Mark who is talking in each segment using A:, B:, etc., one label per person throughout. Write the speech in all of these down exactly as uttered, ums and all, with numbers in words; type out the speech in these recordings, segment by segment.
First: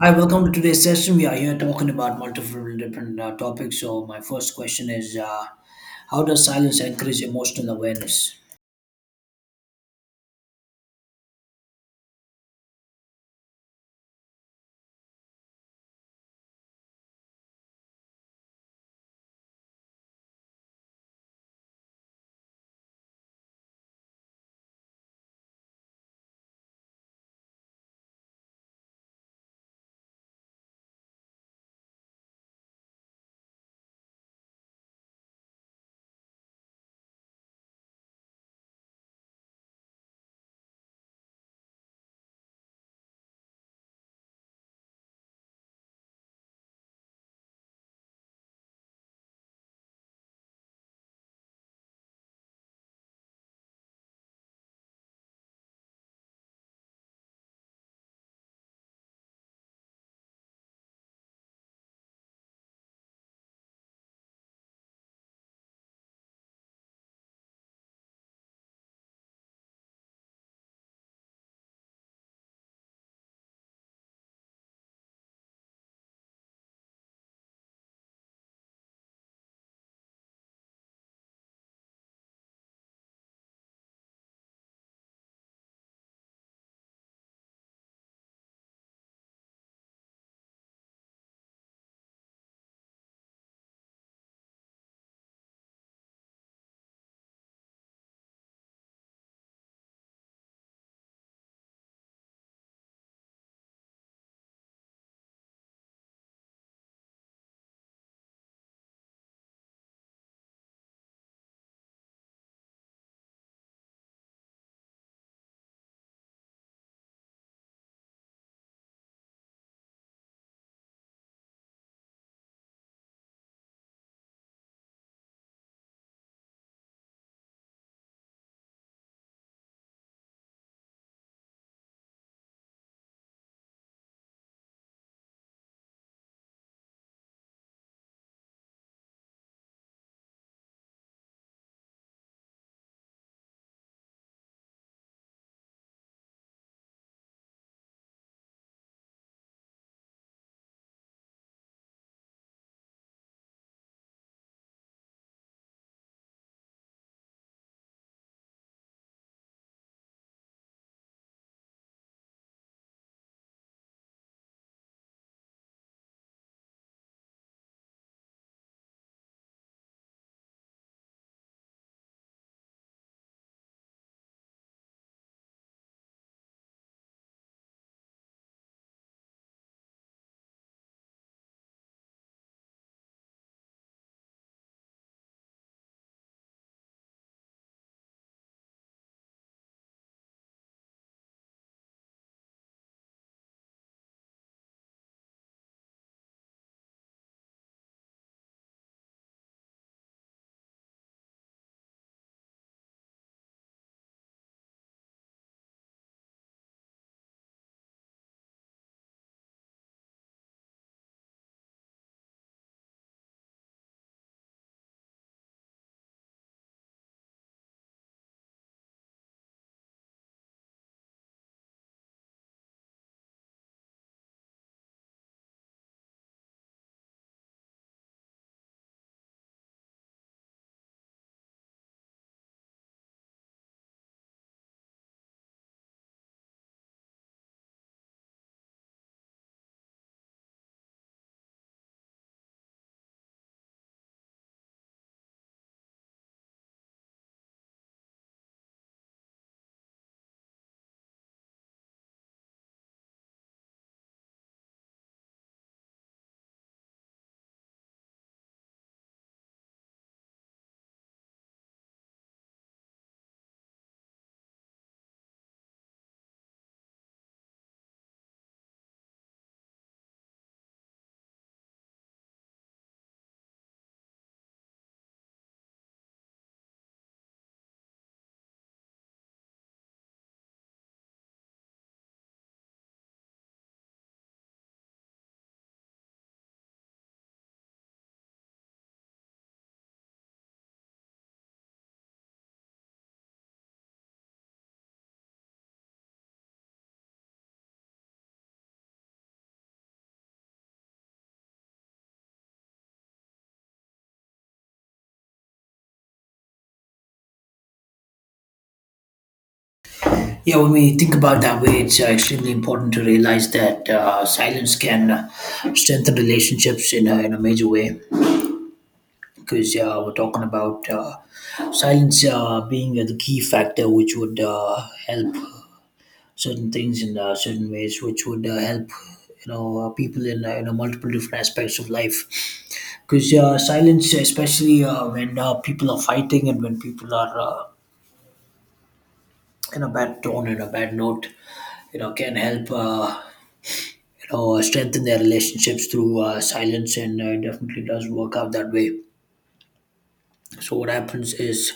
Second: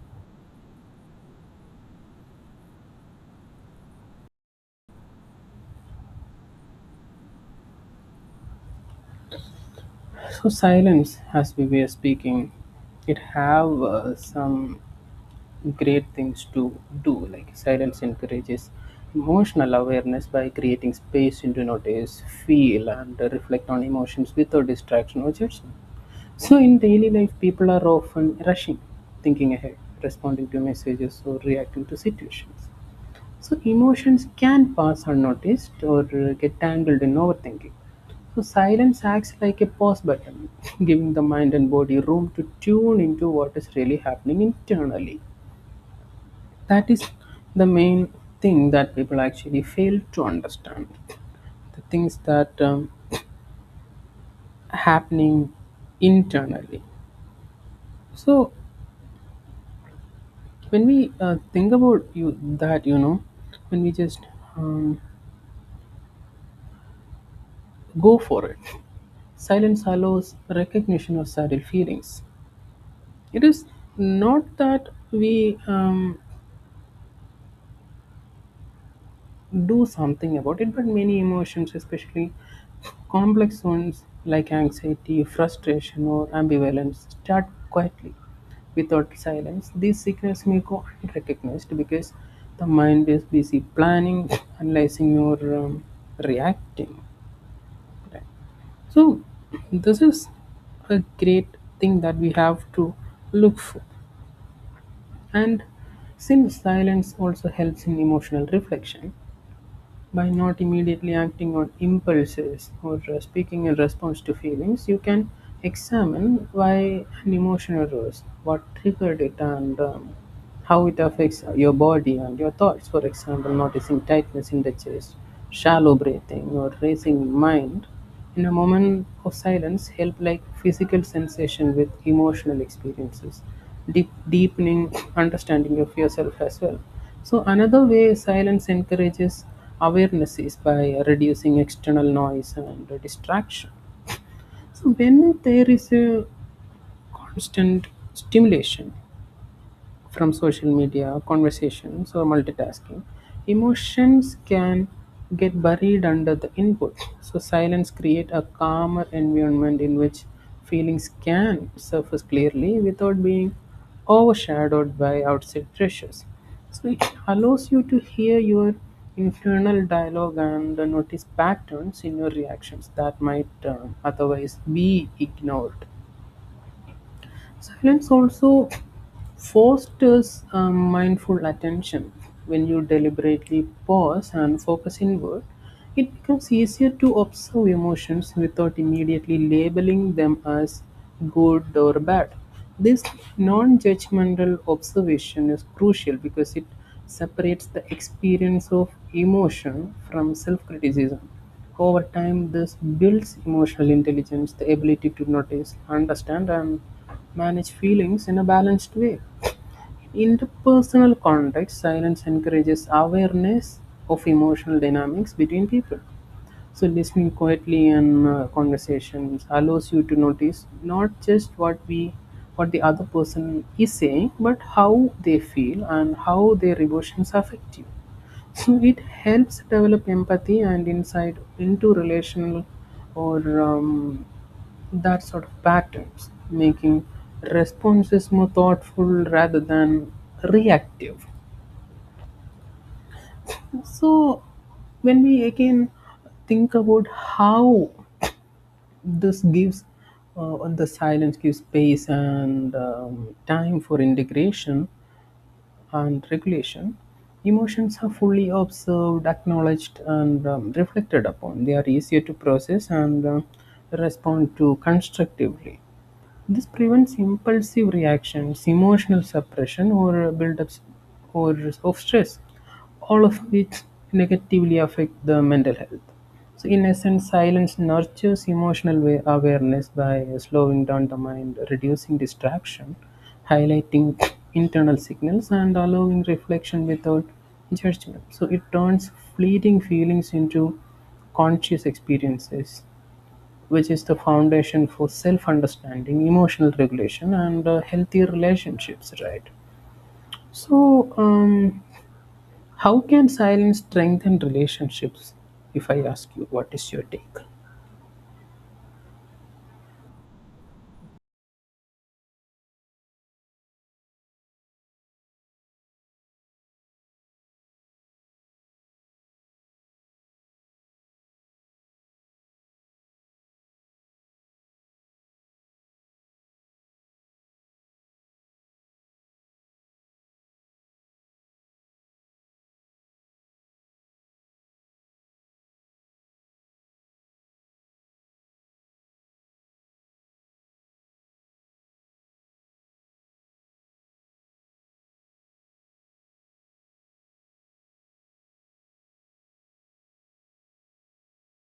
A: Hi, welcome to today's session. We are here talking about multiple different uh, topics. So, my first question is uh, how does silence encourage emotional awareness?
B: So silence, as we were speaking, it have uh, some great things to do. Like silence encourages emotional awareness by creating space to notice, feel, and reflect on emotions without distraction or judgment. So in daily life, people are often rushing, thinking ahead, responding to messages, or reacting to situations. So emotions can pass unnoticed or uh, get tangled in overthinking. So silence acts like a pause button, giving the mind and body room to tune into what is really happening internally. That is the main thing that people actually fail to understand. The things that um, happening internally. So when we uh, think about you that you know, when we just um, go for it, silence allows recognition of subtle feelings. It is not that we um, do something about it, but many emotions, especially complex ones like anxiety, frustration, or ambivalence, start quietly without silence. These signals may go unrecognized because the mind is busy planning, analyzing, or um, reacting. Right. So, this is a great thing that we have to look for. And since silence also helps in emotional reflection, by not immediately acting on impulses or uh, speaking in response to feelings, you can examine why an emotion arose, what triggered it, and um, how it affects your body and your thoughts. For example, noticing tightness in the chest, shallow breathing, or racing mind. In a moment of silence, help like physical sensation with emotional experiences deep, deepening understanding of yourself as well. So another way silence encourages awareness is by reducing external noise and distraction. So when there is a constant stimulation, from social media, conversations, or multitasking, emotions can get buried under the input. So silence create a calmer environment in which feelings can surface clearly without being overshadowed by outside pressures. So it allows you to hear your internal dialogue and uh, notice patterns in your reactions that might uh, otherwise be ignored. Silence also fosters um, mindful attention. When you deliberately pause and focus inward, it becomes easier to observe emotions without immediately labeling them as good or bad. This non judgmental observation is crucial because it separates the experience of emotion from self criticism. Over time, this builds emotional intelligence, the ability to notice, understand, and manage feelings in a balanced way. In the personal context, silence encourages awareness of emotional dynamics between people. So listening quietly in uh, conversations allows you to notice not just what we what the other person is saying, but how they feel and how their emotions affect you. So it helps develop empathy and insight into relational or um, that sort of patterns, making responses more thoughtful rather than reactive. So when we again think about how this gives uh, and the silence gives space and um, time for integration and regulation. Emotions are fully observed, acknowledged, and um, reflected upon. They are easier to process and um respond to constructively. This prevents impulsive reactions, emotional suppression, or a build ups or of stress, all of which negatively affect the mental health. So, in essence, silence nurtures emotional wa- awareness by slowing down the mind, reducing distraction, highlighting internal signals, and allowing reflection without judgment. So, it turns fleeting feelings into conscious experiences which is the foundation for self understanding, emotional regulation, and uh, healthier relationships, right? So, um, how can silence strengthen relationships? If I ask you, what is your take?
A: Yeah, when we think about that way, it's uh, extremely important to realize that uh, silence can uh, strengthen relationships in a, in a major way because uh, we're talking about uh, silence uh, being the key factor which would uh, help certain things in uh, certain ways, which would uh, help you know uh, people in uh, you know multiple different aspects of life. Because uh, silence, especially uh, when uh, people are fighting and when people are uh, in a bad tone and a bad note, you know, can help. Uh, you know, uh, strengthen their relationships through uh, silence, and uh, it definitely does work out that way. So what happens is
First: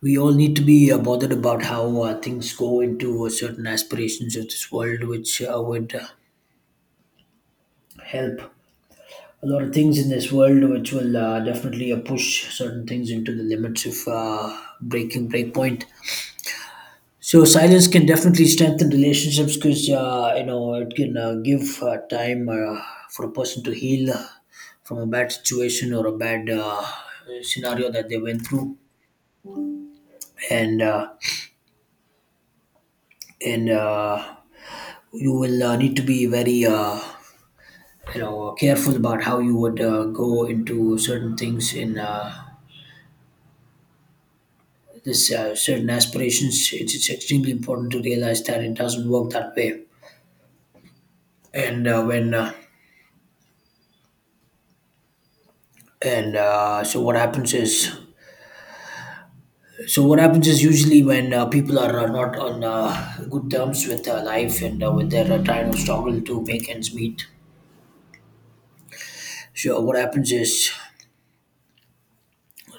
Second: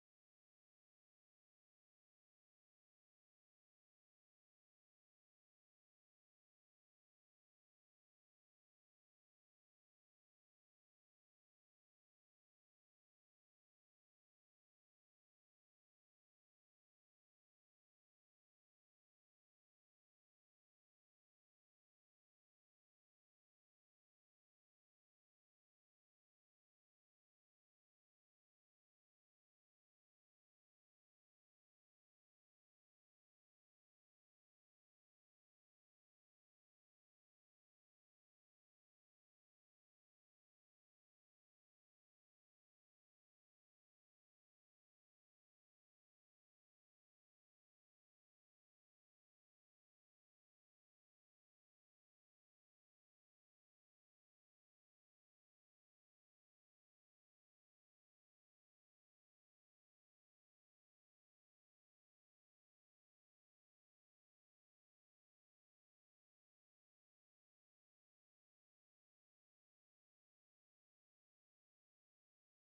A: we all need to be uh, bothered about how uh, things go into uh, certain aspirations of this world, which uh, would uh, help a lot of things in this world which will uh, definitely uh, push certain things into the limits of uh, breaking breakpoint. So silence can definitely strengthen relationships because uh, you know it can uh, give uh, time uh, for a person to heal from a bad situation or a bad uh, scenario that they went through and uh, and uh, you will uh, need to be very uh, you know careful about how you would uh, go into certain things in uh, this uh, certain aspirations. It's, it's extremely important to realize that it doesn't work that way. And uh, when uh, and uh, so what happens is, so what happens is usually when uh, people are uh, not on uh, good terms with uh, life and uh, when they're uh, trying to struggle to make ends meet, so what happens is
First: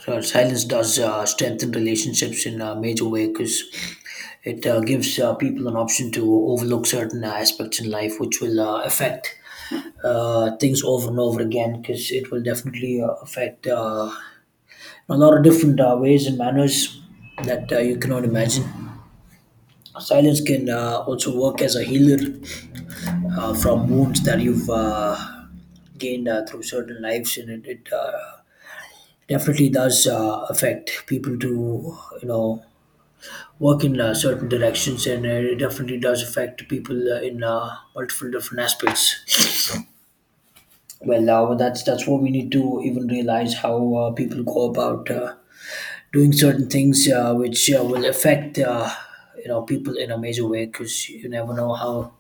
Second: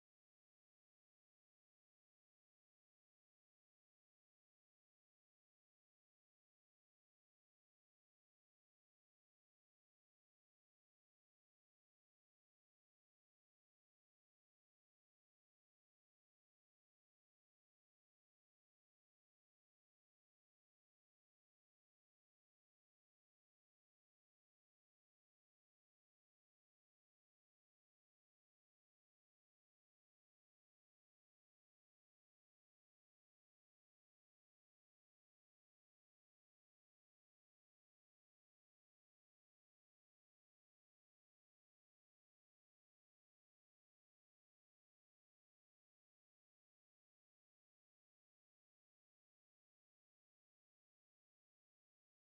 A: uh, silence does uh, strengthen relationships in a major way because it uh, gives uh, people an option to overlook certain uh, aspects in life which will uh, affect uh, things over and over again, because it will definitely uh, affect uh, a lot of different uh, ways and manners that uh, you cannot imagine. Silence can uh, also work as a healer uh, from wounds that you've uh, gained uh, through certain lives, and it, it uh, definitely does uh, affect people to you know work in uh, certain directions, and uh, it definitely does affect people uh, in uh, multiple different aspects. Well, uh, that's that's what we need to even realize, how uh, people go about uh, doing certain things, uh, which uh, will affect uh, you know people in a major way. Because you never know how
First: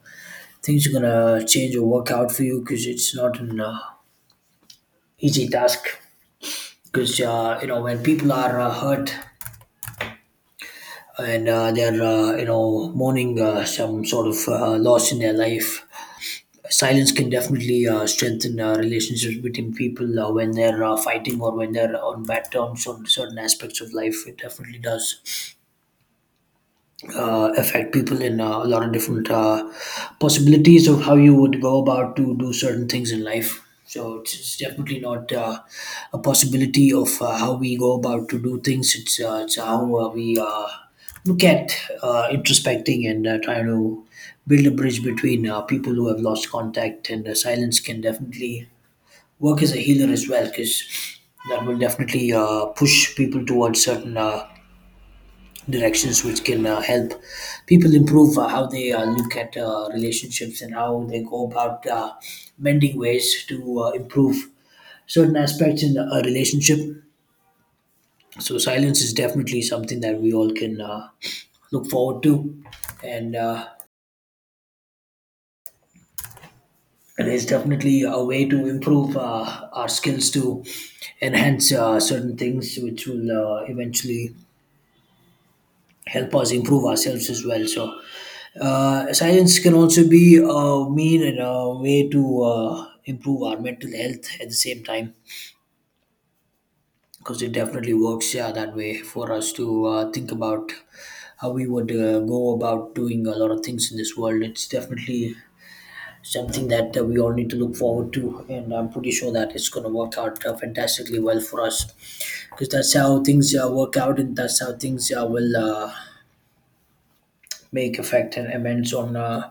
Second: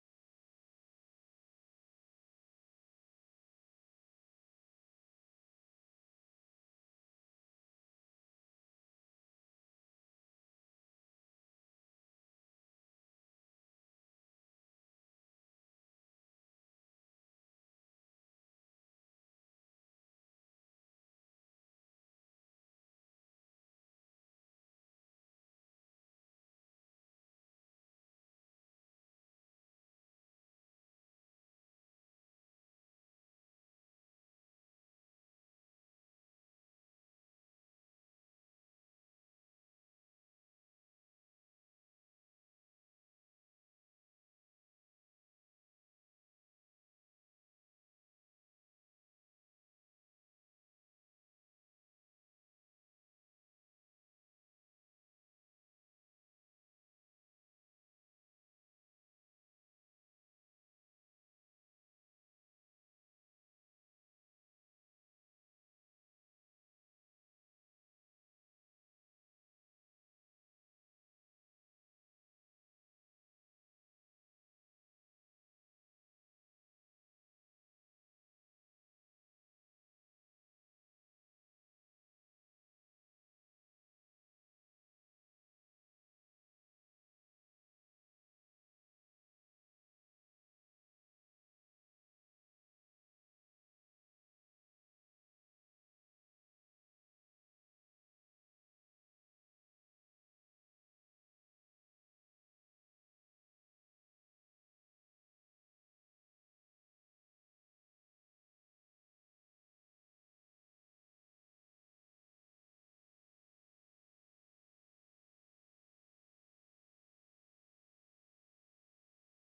A: things are gonna change or work out for you. Because it's not an uh, easy task. Because uh, you know when people are uh, hurt and uh, they're uh, you know mourning uh, some sort of uh, loss in their life, silence can definitely uh, strengthen uh, relationships between people uh, when they're uh, fighting or when they're on bad terms on certain aspects of life. It definitely does uh, affect people in uh, a lot of different uh, possibilities of how you would go about to do certain things in life. So it's, it's definitely not uh, a possibility of uh, how we go about to do things. It's uh, it's how uh, we uh, look at uh, introspecting and uh, trying to build a bridge between uh, people who have lost contact, and uh, silence can definitely work as a healer as well, because that will definitely uh, push people towards certain Uh, directions which can uh, help people improve uh, how they uh, look at uh, relationships and how they go about uh, mending ways to uh, improve certain aspects in a relationship. So silence is definitely something that we all can uh, look forward to, and uh, it is definitely a way to improve uh, our skills to enhance uh, certain things, which will uh, eventually help us improve ourselves as well. So, uh, science can also be a mean and a way to uh, improve our mental health at the same time, because it definitely works, yeah, that way for us to uh, think about how we would uh, go about doing a lot of things in this world. It's definitely something that uh, we all need to look forward to, and I'm pretty sure that it's going to work out uh, fantastically well for us, because that's how things uh, work out, and that's how things uh, will. Uh, make effect and amends on uh,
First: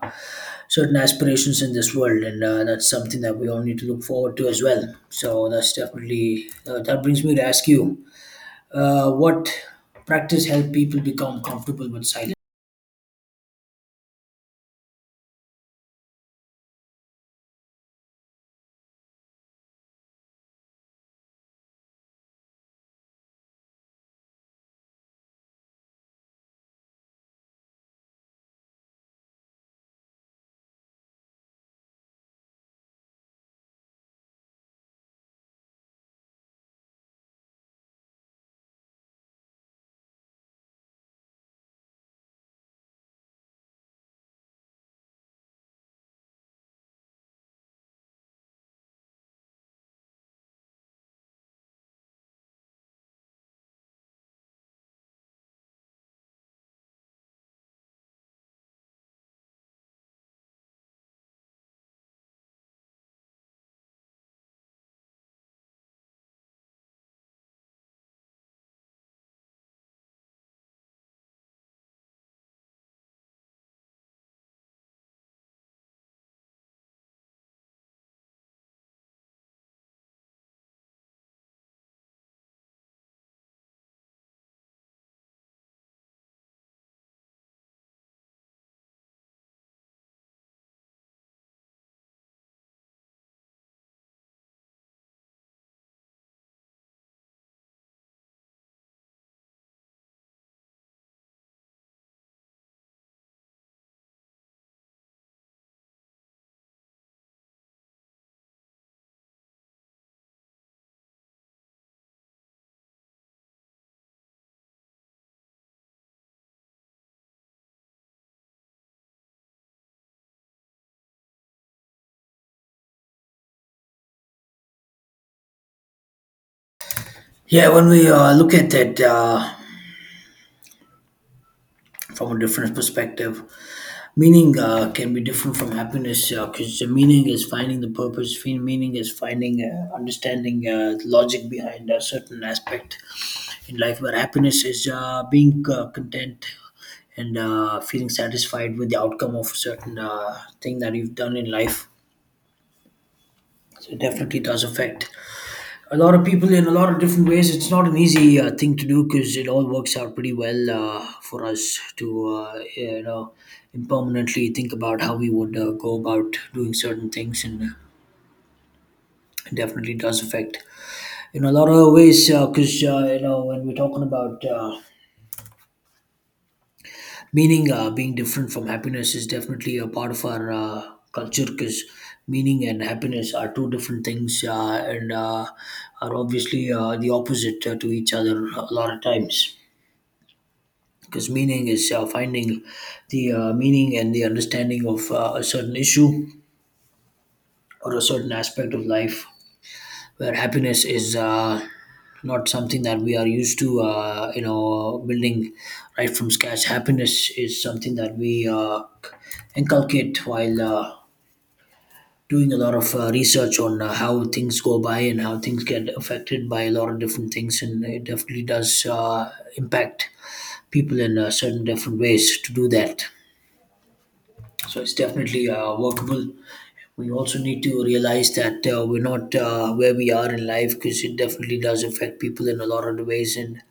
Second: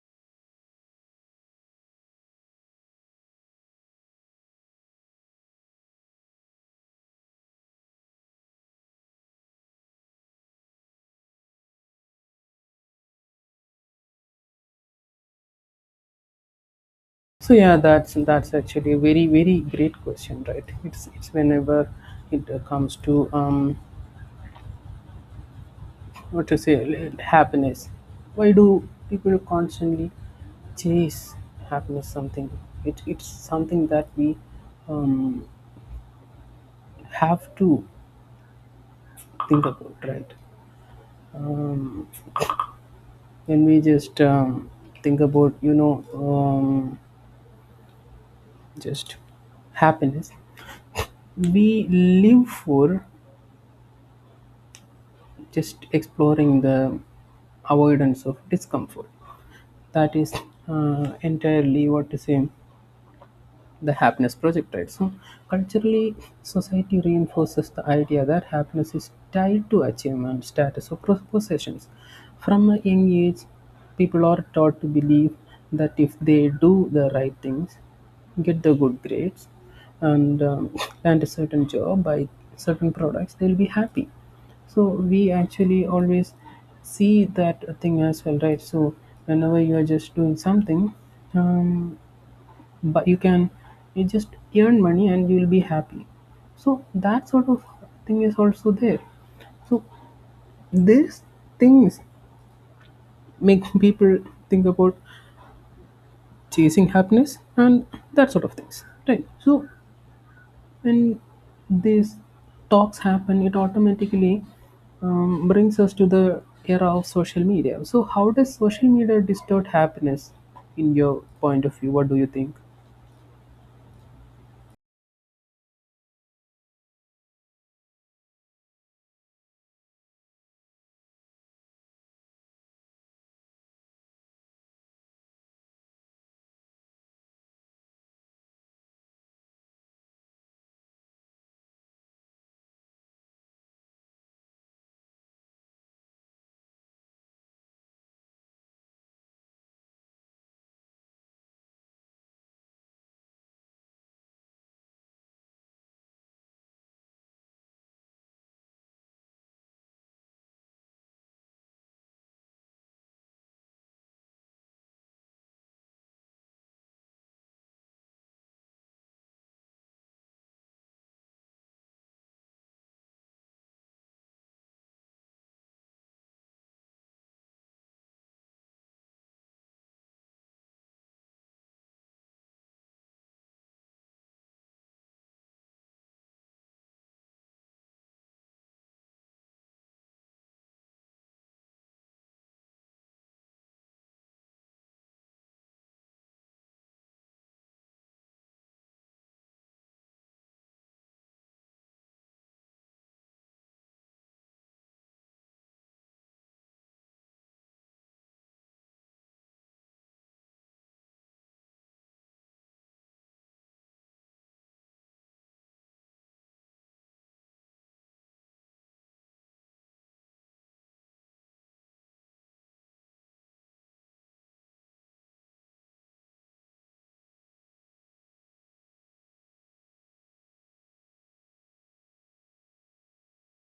A: certain aspirations in this world, and uh, that's something that we all need to look forward to as well. So that's definitely uh, that brings me to ask you, uh, what practice help people become comfortable with silence?
B: So yeah, that's that's actually a very very great question, right? It's it's whenever it uh, comes to um what to say, l- happiness. Why do people constantly chase happiness? Something it, it's something that we um, have to think about, right? um, when we just um, think about, you know um, just happiness, we live for just exploring the avoidance of discomfort. That is uh, entirely what to say, the happiness projectile. So, culturally, society reinforces the idea that happiness is tied to achievement, status, or pos- possessions. From a young age, people are taught to believe that if they do the right things, get the good grades, and um, land a certain job, buy certain products, they'll be happy. So we actually always see that thing as well, right? So whenever you are just doing something, um, but you can you just earn money and you'll be happy, so that sort of thing is also there. So these things make people think about chasing happiness and that sort of things, right? So when these talks happen, it automatically um, brings us to the era of social media. So how does social media distort happiness in your point of view? What do you think?
A: Yeah, when we uh, look at that uh, from a different perspective, meaning uh, can be different from happiness, because the meaning is finding the purpose, fe- meaning is finding uh, understanding uh, the logic behind a certain aspect in life, where happiness is uh, being uh, content and uh, feeling satisfied with the outcome of a certain uh, thing that you've done in life. So it definitely does affect a lot of people in a lot of different ways. It's not an easy uh, thing to do, because it all works out pretty well uh, for us to, uh, you know, impermanently think about how we would uh, go about doing certain things, and it definitely does affect in a lot of ways because, uh, you know, when we're talking about uh, meaning uh, being different from happiness, is definitely a part of our uh, culture, because meaning and happiness are two different things, uh, and uh, are obviously uh, the opposite uh, to each other a lot of times, because meaning is uh, finding the uh, meaning and the understanding of uh, a certain issue or a certain aspect of life, where happiness is uh, not something that we are used to, uh, you know, building right from scratch. Happiness is something that we uh, inculcate while uh, doing a lot of uh, research on uh, how things go by and how things get affected by a lot of different things, and it definitely does uh, impact people in uh, certain different ways to do that. So it's definitely uh, workable. We also need to realize that uh, we're not uh, where we are in life, because it definitely does affect people in a lot of the ways, and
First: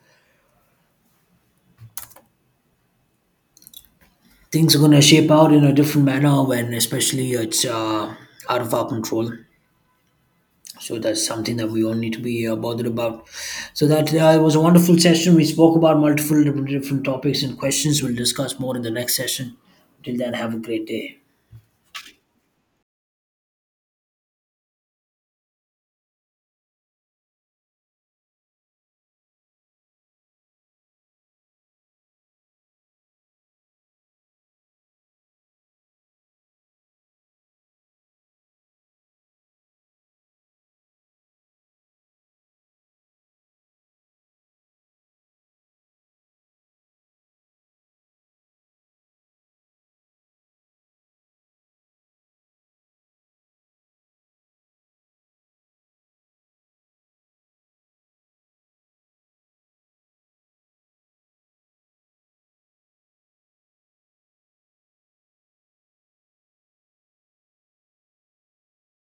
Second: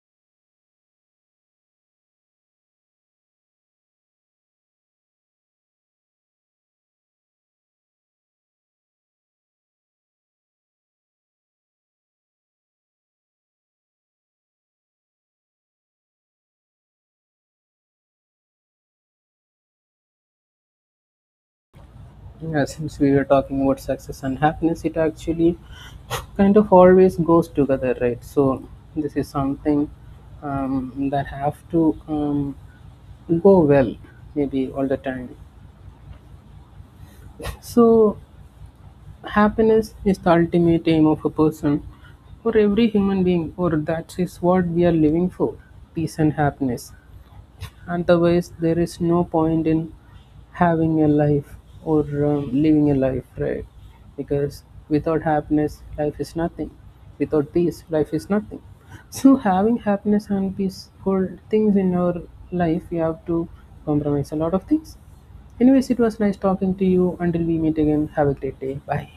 A: things are going to shape out in a different manner when, especially, it's uh, out of our control. So that's something that we all need to be uh, bothered about. So that uh, it was a wonderful session. We spoke about multiple different different topics and questions. We'll discuss more in the next session. Till then, have a great day.
B: Yeah, since we were talking about success and happiness, it actually kind of always goes together, right? So this is something um, that have to um, go well, maybe all the time. So happiness is the ultimate aim of a person or every human being, or that is what we are living for, peace and happiness. Otherwise, there is no point in having a life or um, living a life, right? Because without happiness, life is nothing. Without peace, life is nothing. So, having happiness and peaceful things in your life, we have to compromise a lot of things. Anyways, it was nice talking to you. Until we meet again, have a great day. Bye.